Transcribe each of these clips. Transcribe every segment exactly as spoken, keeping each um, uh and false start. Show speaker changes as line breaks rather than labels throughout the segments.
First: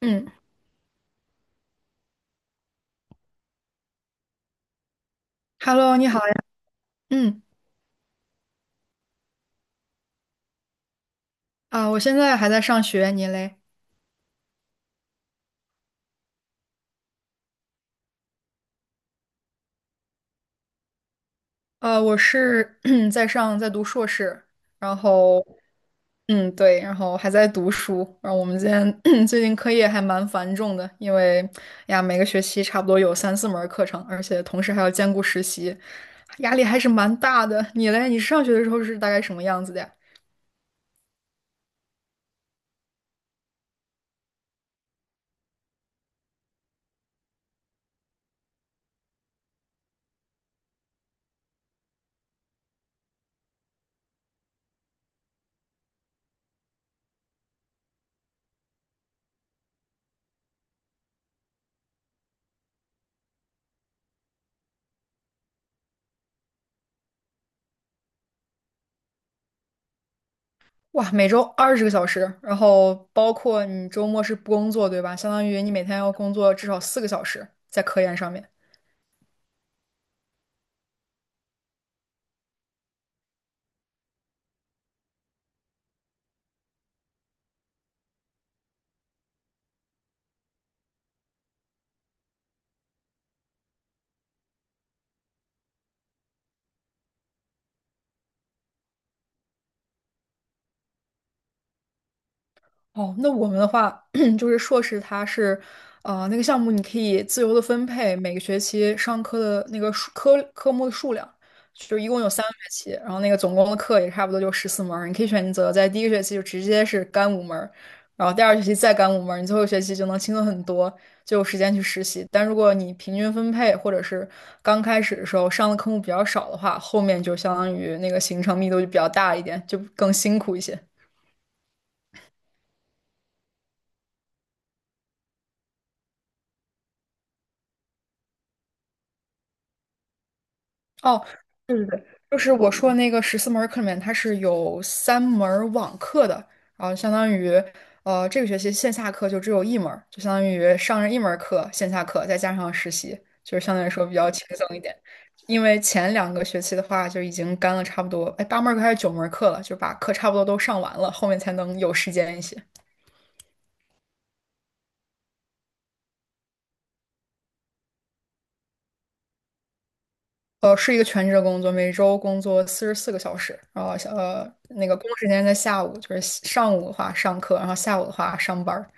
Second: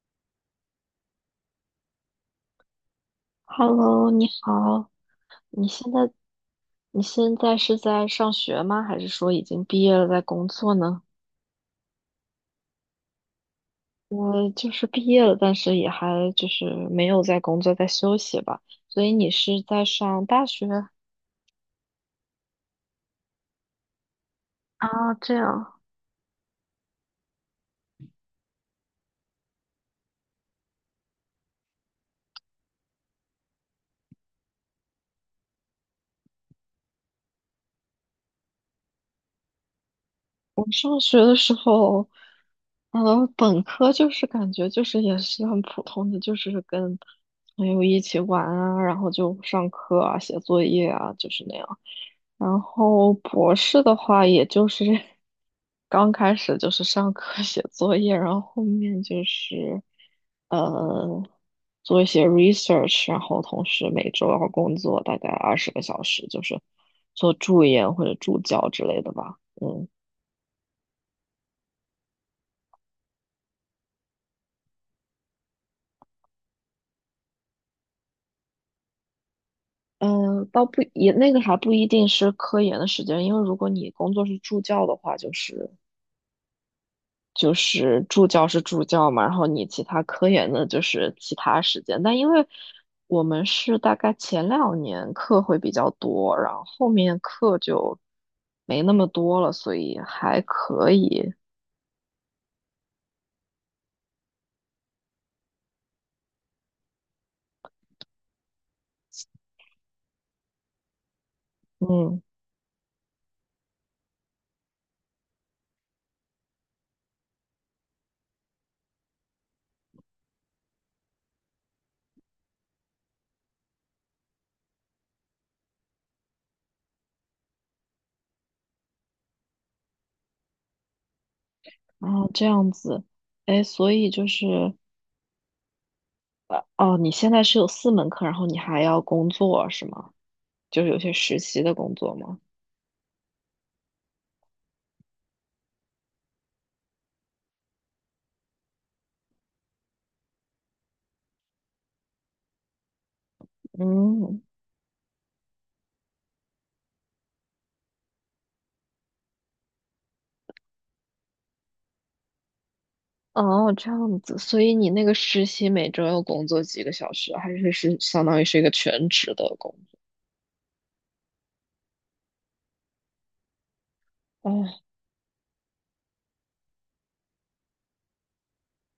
嗯
Hello，你好，你现
，Hello，你
在
好呀。
你现
嗯
在是在上学吗？还是说已经毕业了在工作呢？
啊，我现在还在上学，你嘞？
我就是毕业了，但是也还就是没有在工作，在休息吧。所以你是在上大学？
呃，我是 在上在读硕士，然
啊，这
后
样。
嗯对，然后还在读书。然后我们今天 最近课业还蛮繁重的，因为哎呀每个学期差不多有三四门儿课程，而且同时还要兼顾实习，压力还是蛮大的。你嘞？你上学的时候是大概什么样子的呀？
我上学的时候，呃，本科就是感觉就是也是很普通的，就是跟朋友一起玩啊，然后就上课啊、写作业啊，就是那样。然后博士的话，也就是 刚开始就是上课 写作业，然后后面就是呃做一些 research，然后同时每周要工作大概二十个小时，就是做助研或者助教之类的吧。嗯。
哇，每周二十个小时，然后包括你周末是不工作，对吧？相当于你每天要工作至少四个小时在科研上面。
嗯，倒不也那个还不一定是科研的时间，因为如果你工作是助教的话，就是就是助教是助教嘛，然后你其他科研的就是其他时间。但因为我们是大概前两年课会比较多，然后后面课就没那么多了，所以还可以。
哦，那我们的话 就是硕士，它是，呃，那个项目你可以自由的分配每个学期上课的那个数科科目的数量，就是一共
嗯，
有三个学期，然后那个总共的课也差不多就十四门儿，你可以选择在第一个学期就直接是干五门儿，然后第二学期再干五门儿，你最后一学期就能轻松很多，就有时间去实习。但如果你平均分配或者是刚开始的时候上的科目比较少的话，后面就相当于那个行程密度就比较大一点，就更辛苦一些。
然后这样子，哎，所以就是哦，你现在是有四门课，然后你还要工作是吗？就是有些
哦，
实习的
对对
工
对，
作吗？
就是我说的那个十四门儿课里面，它是有三门儿网课的，然后相当于，呃，这个学期线下课就只有一门儿，就相当于上了一门儿课，线下课再加上实习，就是相对来说比较
嗯，
轻松一点。因为前两个学期的话，就已经干了差不多，哎，八门儿课还是九门儿课了，就把课差不多都上完了，后面才能有时间一些。
哦，这样子，所以你那个实习每周要工作几个小时，还是是相当于是一个全职的工
呃，是一个全职的工作，每周工作四十四个小时，然后小呃
作？哦
那个工作时间在下午，就是上午的话上课，然后下午的话上班儿。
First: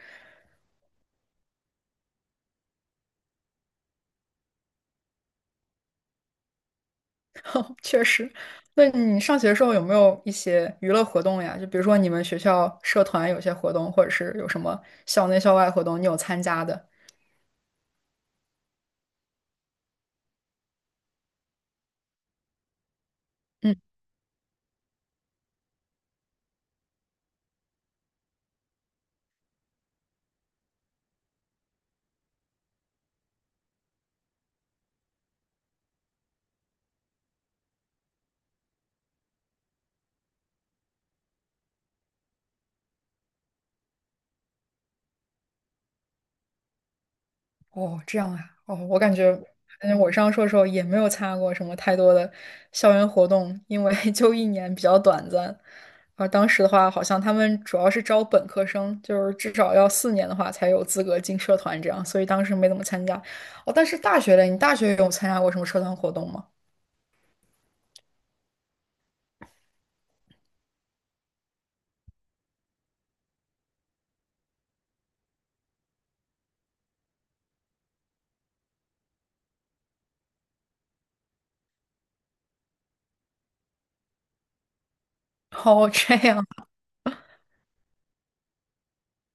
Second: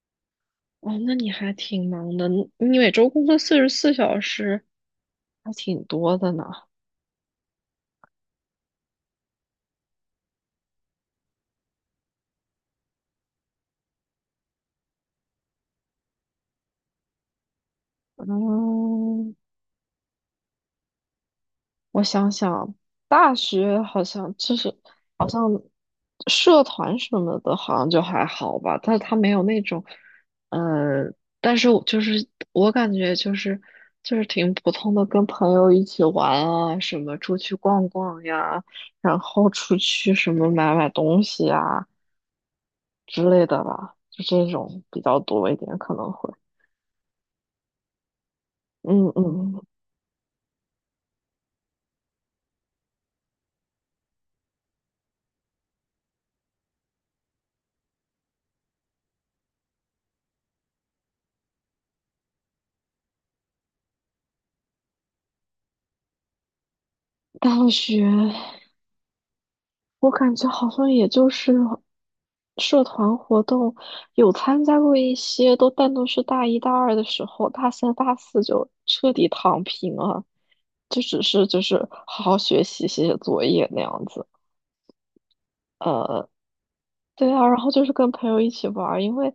哦，那你还挺忙的，你你每周工作四十四小时，还挺多的呢。
确实，那你上学的时候有没有一些娱乐活动呀？就比如说你们学校社团有些活动，或者是有什么校内校外活动，你有参加的？
嗯，我想想，大
嗯。
学好像就是好像社团什么的，好像就还好吧，但是他没有那种，呃，但是我就是我感觉就是就是挺普通的，跟朋友一起玩啊，什么出去逛逛呀，然后出去什么买买东西啊之类的吧，就这种比较多一点，可能会，
哦，这样啊，哦，我
嗯
感觉，
嗯，嗯
反正我上硕的时候也没有参加过什么太多的校园活动，因为 就一年比较短暂。而当时的话，好像他们主要是招本科生，就是至少要四年的话才有资格进社团这样，所以当时没怎么参加。哦，但是大学嘞，你大学有参加过什么社团活动吗？
大学。我感觉好像也就是社团活动有参加过一些，都但都是大一大二的时候，大三大四就彻底躺平了，就只是就是好好学习、写写作业那样子。
哦，这
呃，
样，
对啊，然后就是跟朋友一起玩儿，因为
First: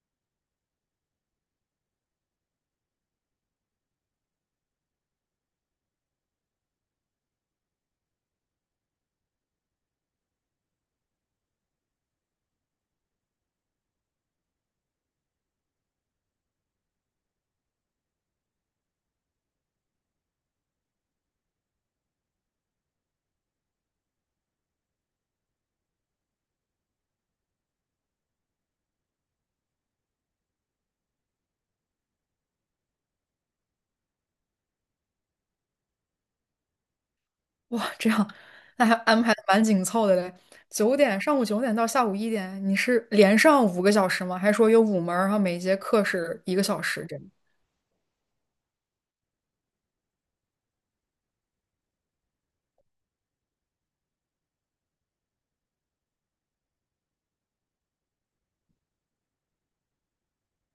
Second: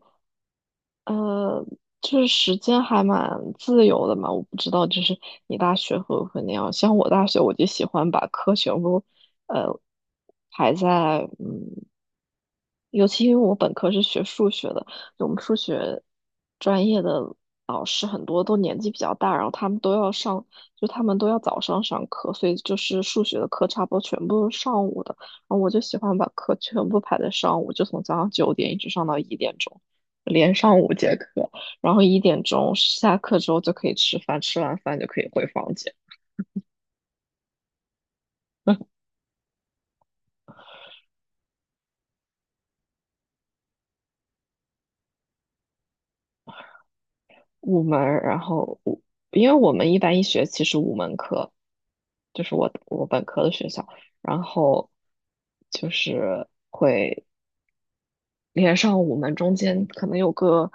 呃，就是时间还蛮自由的嘛，我不知道，就是你大学会不会那样？像我大学，我就喜欢把课全部，呃，排在，嗯，尤其因为我本科是学数学的，我们数学专业的老师很多都年纪比较大，然后他们都要上，就他们都要早上上课，所以就是数学的课差不多全部是上午的，然后我就喜欢把课全部排在上午，就从早上九点一直上到一点钟，连上午。然后一点钟下课之后就可以吃饭，吃完饭就可以回房间。
哇，这样，那还安排的蛮紧凑的嘞。九点，上午九点到下午一点，你是连上五个小时吗？还是说有五门儿然后每节课是一个小时这样？
五门儿然后五，因为我们一般一学期是五门课，就是我我本科的学校，然后就是连上五门，中间可能有个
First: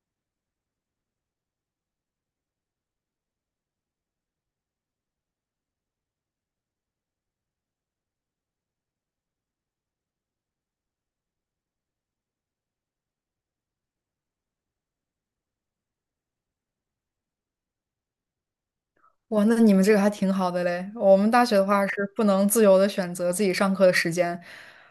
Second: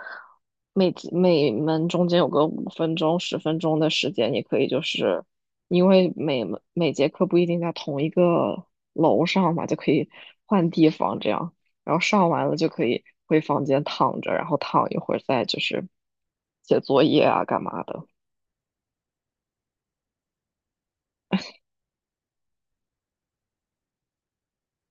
每几每门中间有个五分钟、十分钟的时间，你可以就是因为每门每节课不一定在同一个楼上嘛，就可以换地方这样，然后上完了就可以回房间躺着，然后躺一会儿再就是写作业啊干嘛的。
哇，那你们这个还挺好的嘞。我们大学的话是不能自由的选择自己上课的时间，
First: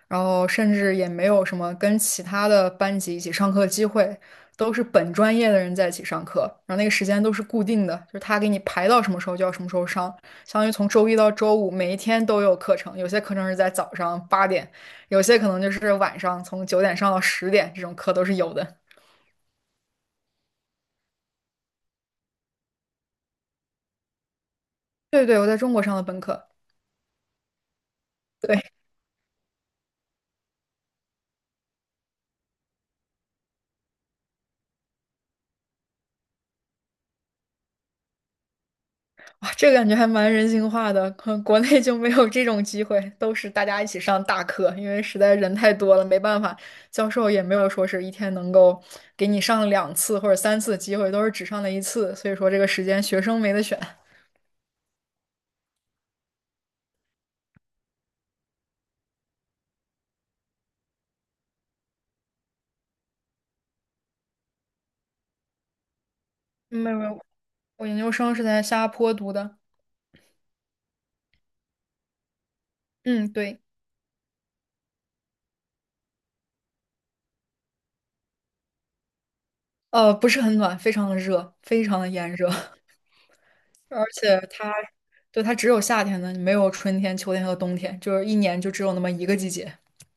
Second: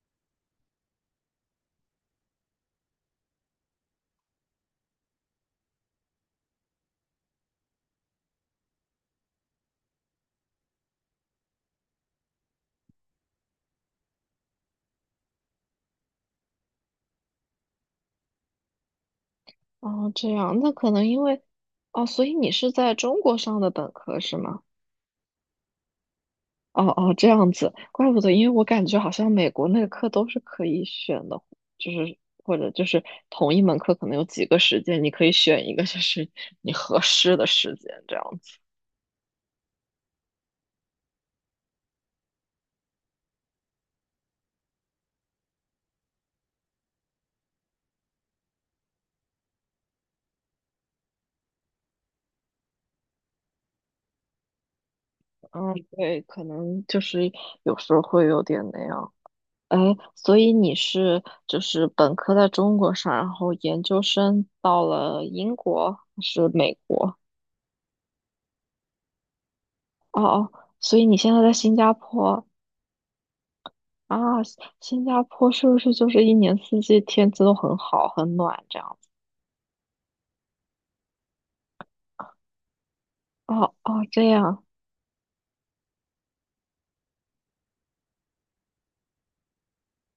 然后甚至也没有什么跟其他的班级一起上课的机会，都是本专业的人在一起上课，然后那个时间都是固定的，就是他给你排到什么时候就要什么时候上，相当于从周一到周五每一天都有课程，有些课程是在早上八点，有些可能就是晚上从九点上到十点，这种课都是有的。
哦，这样，那可能因为哦，所以你是在中国上的本科是吗？
对对，我在中国上的本科。
哦哦，这样子，怪不得，因为
对。
我感觉好像美国那个课都是可以选的，就是或者就是同一门课可能有几个时间，你可以选一个就是你合适的时间这样子。
哇，这个感觉还蛮人性化的，可能国内就没有这种机会，都是大家一起上大课，因为实在人太多了，没办法，教授也没有说是一天能够给你上两次或者三次的机会，都是只上了一次，所以说这个时间学生没得选。
嗯，对，可能就是有时候会有点那样。哎，所以你是就是本科在中国上，然后研究生到了英国还是美
嗯没有没
国？
有，我研究生是在新加坡读的，
哦哦，所以你现在在新加坡，
嗯，对，
啊，新新加坡是不是就是一年四季天气都很好、很暖这样子？
呃，不是很暖，非常的热，非常的炎热，
哦
而
哦，这
且
样。
它对它只有夏天的，没有春天、秋天和冬天，就是一年就只有那么一个季节，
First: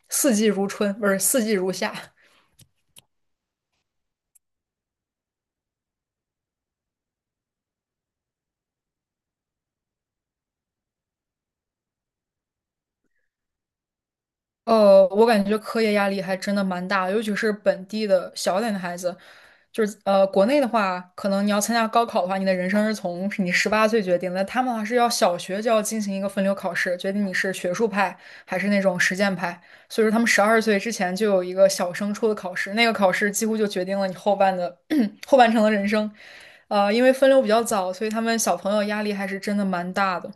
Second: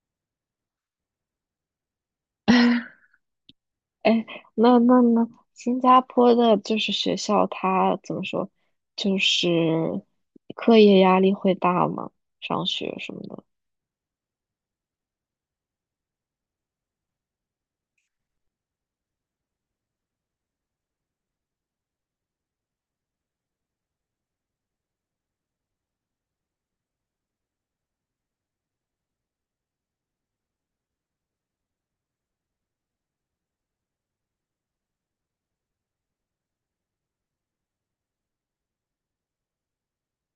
四季如春，不是四季如夏。
哎，那那那，新加坡的就是学校，它怎么说，就是课业压力会大吗？上学什么的。
呃，我感觉课业压力还真的蛮大的，尤其是本地的小点的孩子，就是呃，国内的话，可能你要参加高考的话，你的人生是从你十八岁决定的，他们的话是要小学就要进行一个分流考试，决定你是学术派还是那种实践派，所以说他们十二岁之前就有一个小升初的考试，那个考试几乎就决定了你后半的 后半程的人生，呃，因为分流比较早，所以他们小朋友压力还是真的蛮大的。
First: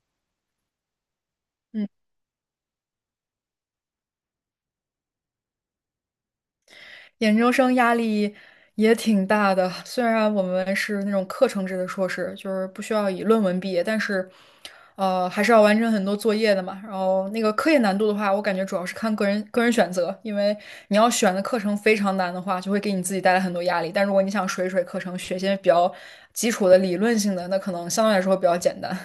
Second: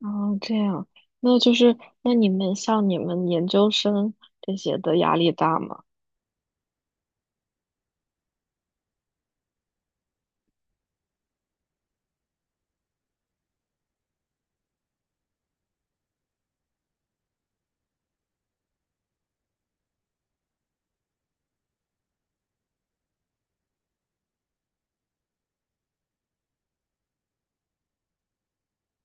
哦，这样，那就是
嗯。
那你们像你们研究生这些的压力大吗？
研究生压力也挺大的，虽然我们是那种课程制的硕士，就是不需要以论文毕业，但是，呃，还是要完成很多作业的嘛。然后那个科研难度的话，我感觉主要是看个人个人选择，因为你要选的课程非常难的话，就会给你自己带来很多压力。但如果你想水水课程，学些比较基础的理论性的，那可能相对来说比较简单。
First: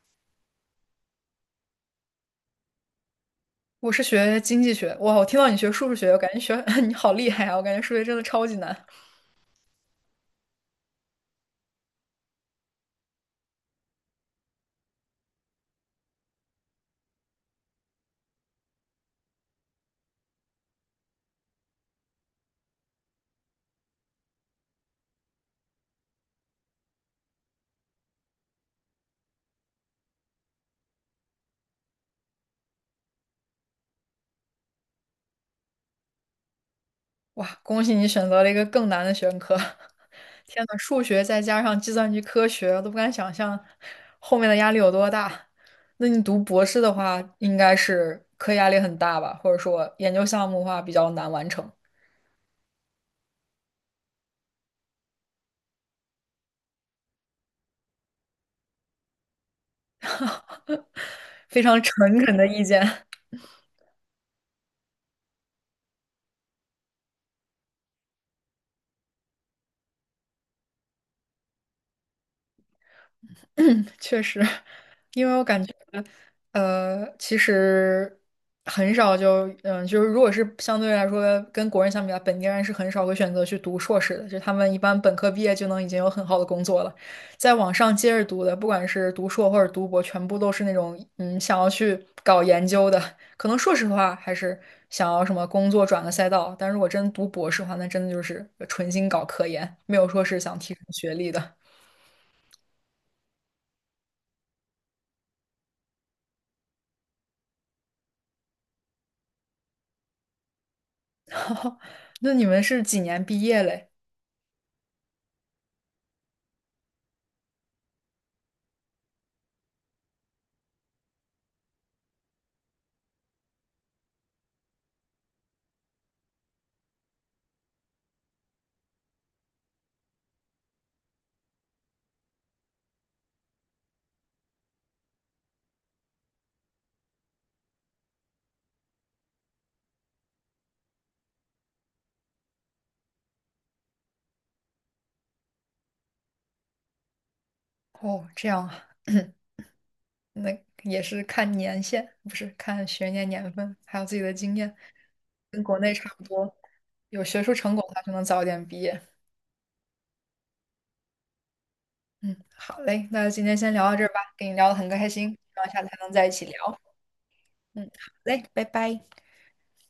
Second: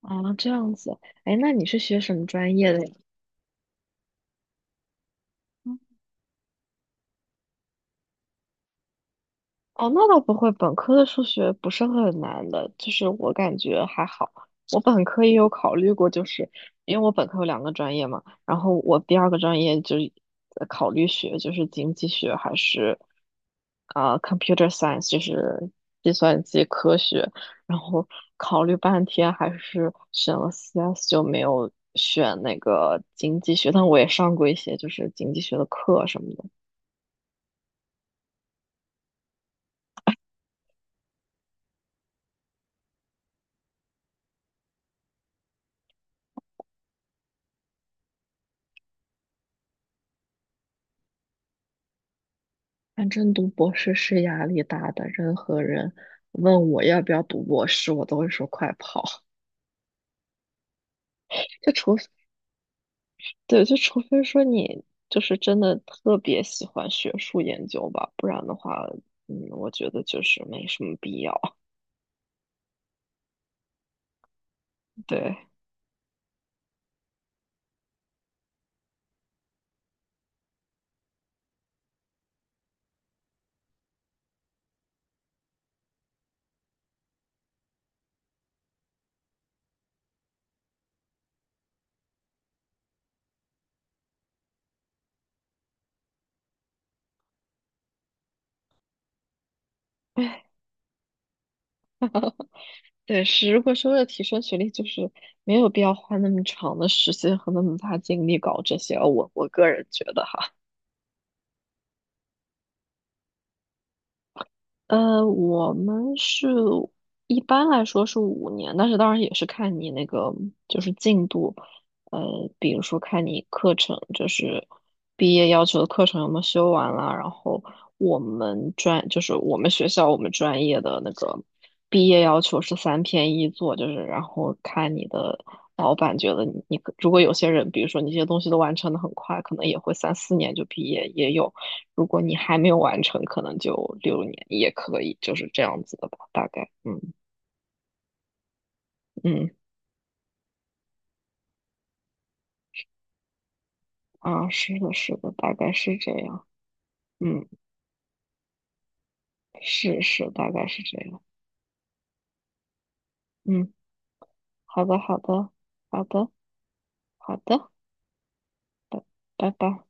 啊，这样子。哎，那你是学什么专业的呀？
我是学经济学，哇，我听到你学数学，我感觉学 你好厉害啊！我感觉数学真的超级难。
哦，那倒不会，本科的数学不是很难的，就是我感觉还好。我本科也有考虑过，就是因为我本科有两个专业嘛，然后我第二个专业就是呃考虑学，就是经济学还是啊、呃 computer science，就是计算机科学，然后考虑半天还是选了 C S，就没有选那个经济学，但我也上过一些就是经济学的课什么的。
哇，恭喜你选择了一个更难的学科！天呐，数学再加上计算机科学，我都不敢想象后面的压力有多大。那你读博士的话，应该是课业压力很大吧？或者说研究项目的话比较难完成。
反正读博士是压力大的，任何人问我要不要读博士，我都会说快跑。
非
就
常
除，
诚恳的意见。
对，就除非说你就是真的特别喜欢学术研究吧，不然的话，嗯，我觉得就是没什么必要。
确实，因为我
对，
感觉，呃，其实很少就，嗯、就是如果是相对来说跟国人相比啊，本地人是很少会选择去读硕士的，就他们一般本科毕业就能已经有很好的工作了，在往上接着读的，不管是读硕或者读博，全部都是那种嗯想要去搞研究的，可能硕士的话还是想要什么工作转个赛道，但如果真读博士的话，那真的就是纯心搞科研，没有说是
唉
想提升学历的。
对，是如果是为了提升学历，就是没有必要花那么长的时间和那么大精力搞这些，我我个人觉得。哈。
那你们是几年毕业嘞？
呃，我们是一般来说是五年，但是当然也是看你那个就是进度，呃，比如说看你课程，就是毕业要求的课程有没有修完啦，然后我们专就是我们学校我们专业的那个毕业要求是三篇一作，就是然后看你的老板觉得你你可如果有些人，比如说你这些东西都完成的很快，可能也会三四年就毕业，也有。如果你还没有完成，可能就六年也可以，就是这样子的吧，大概，嗯
哦，这样啊，
嗯
那也是看年限，不是看学年年份，还有自己的
啊，
经验，
是的，是的，大
跟
概
国内
是
差
这
不
样，
多。有学
嗯，
术成果的话就能早点毕业。
是是，大概是这样，
嗯，好嘞，那今天
嗯，
先聊到这儿吧，跟你聊得
好
很
的，
开
好
心，希
的，
望下次还
好
能在
的，
一起聊。
好的，
嗯，好嘞，拜
拜
拜。
拜拜。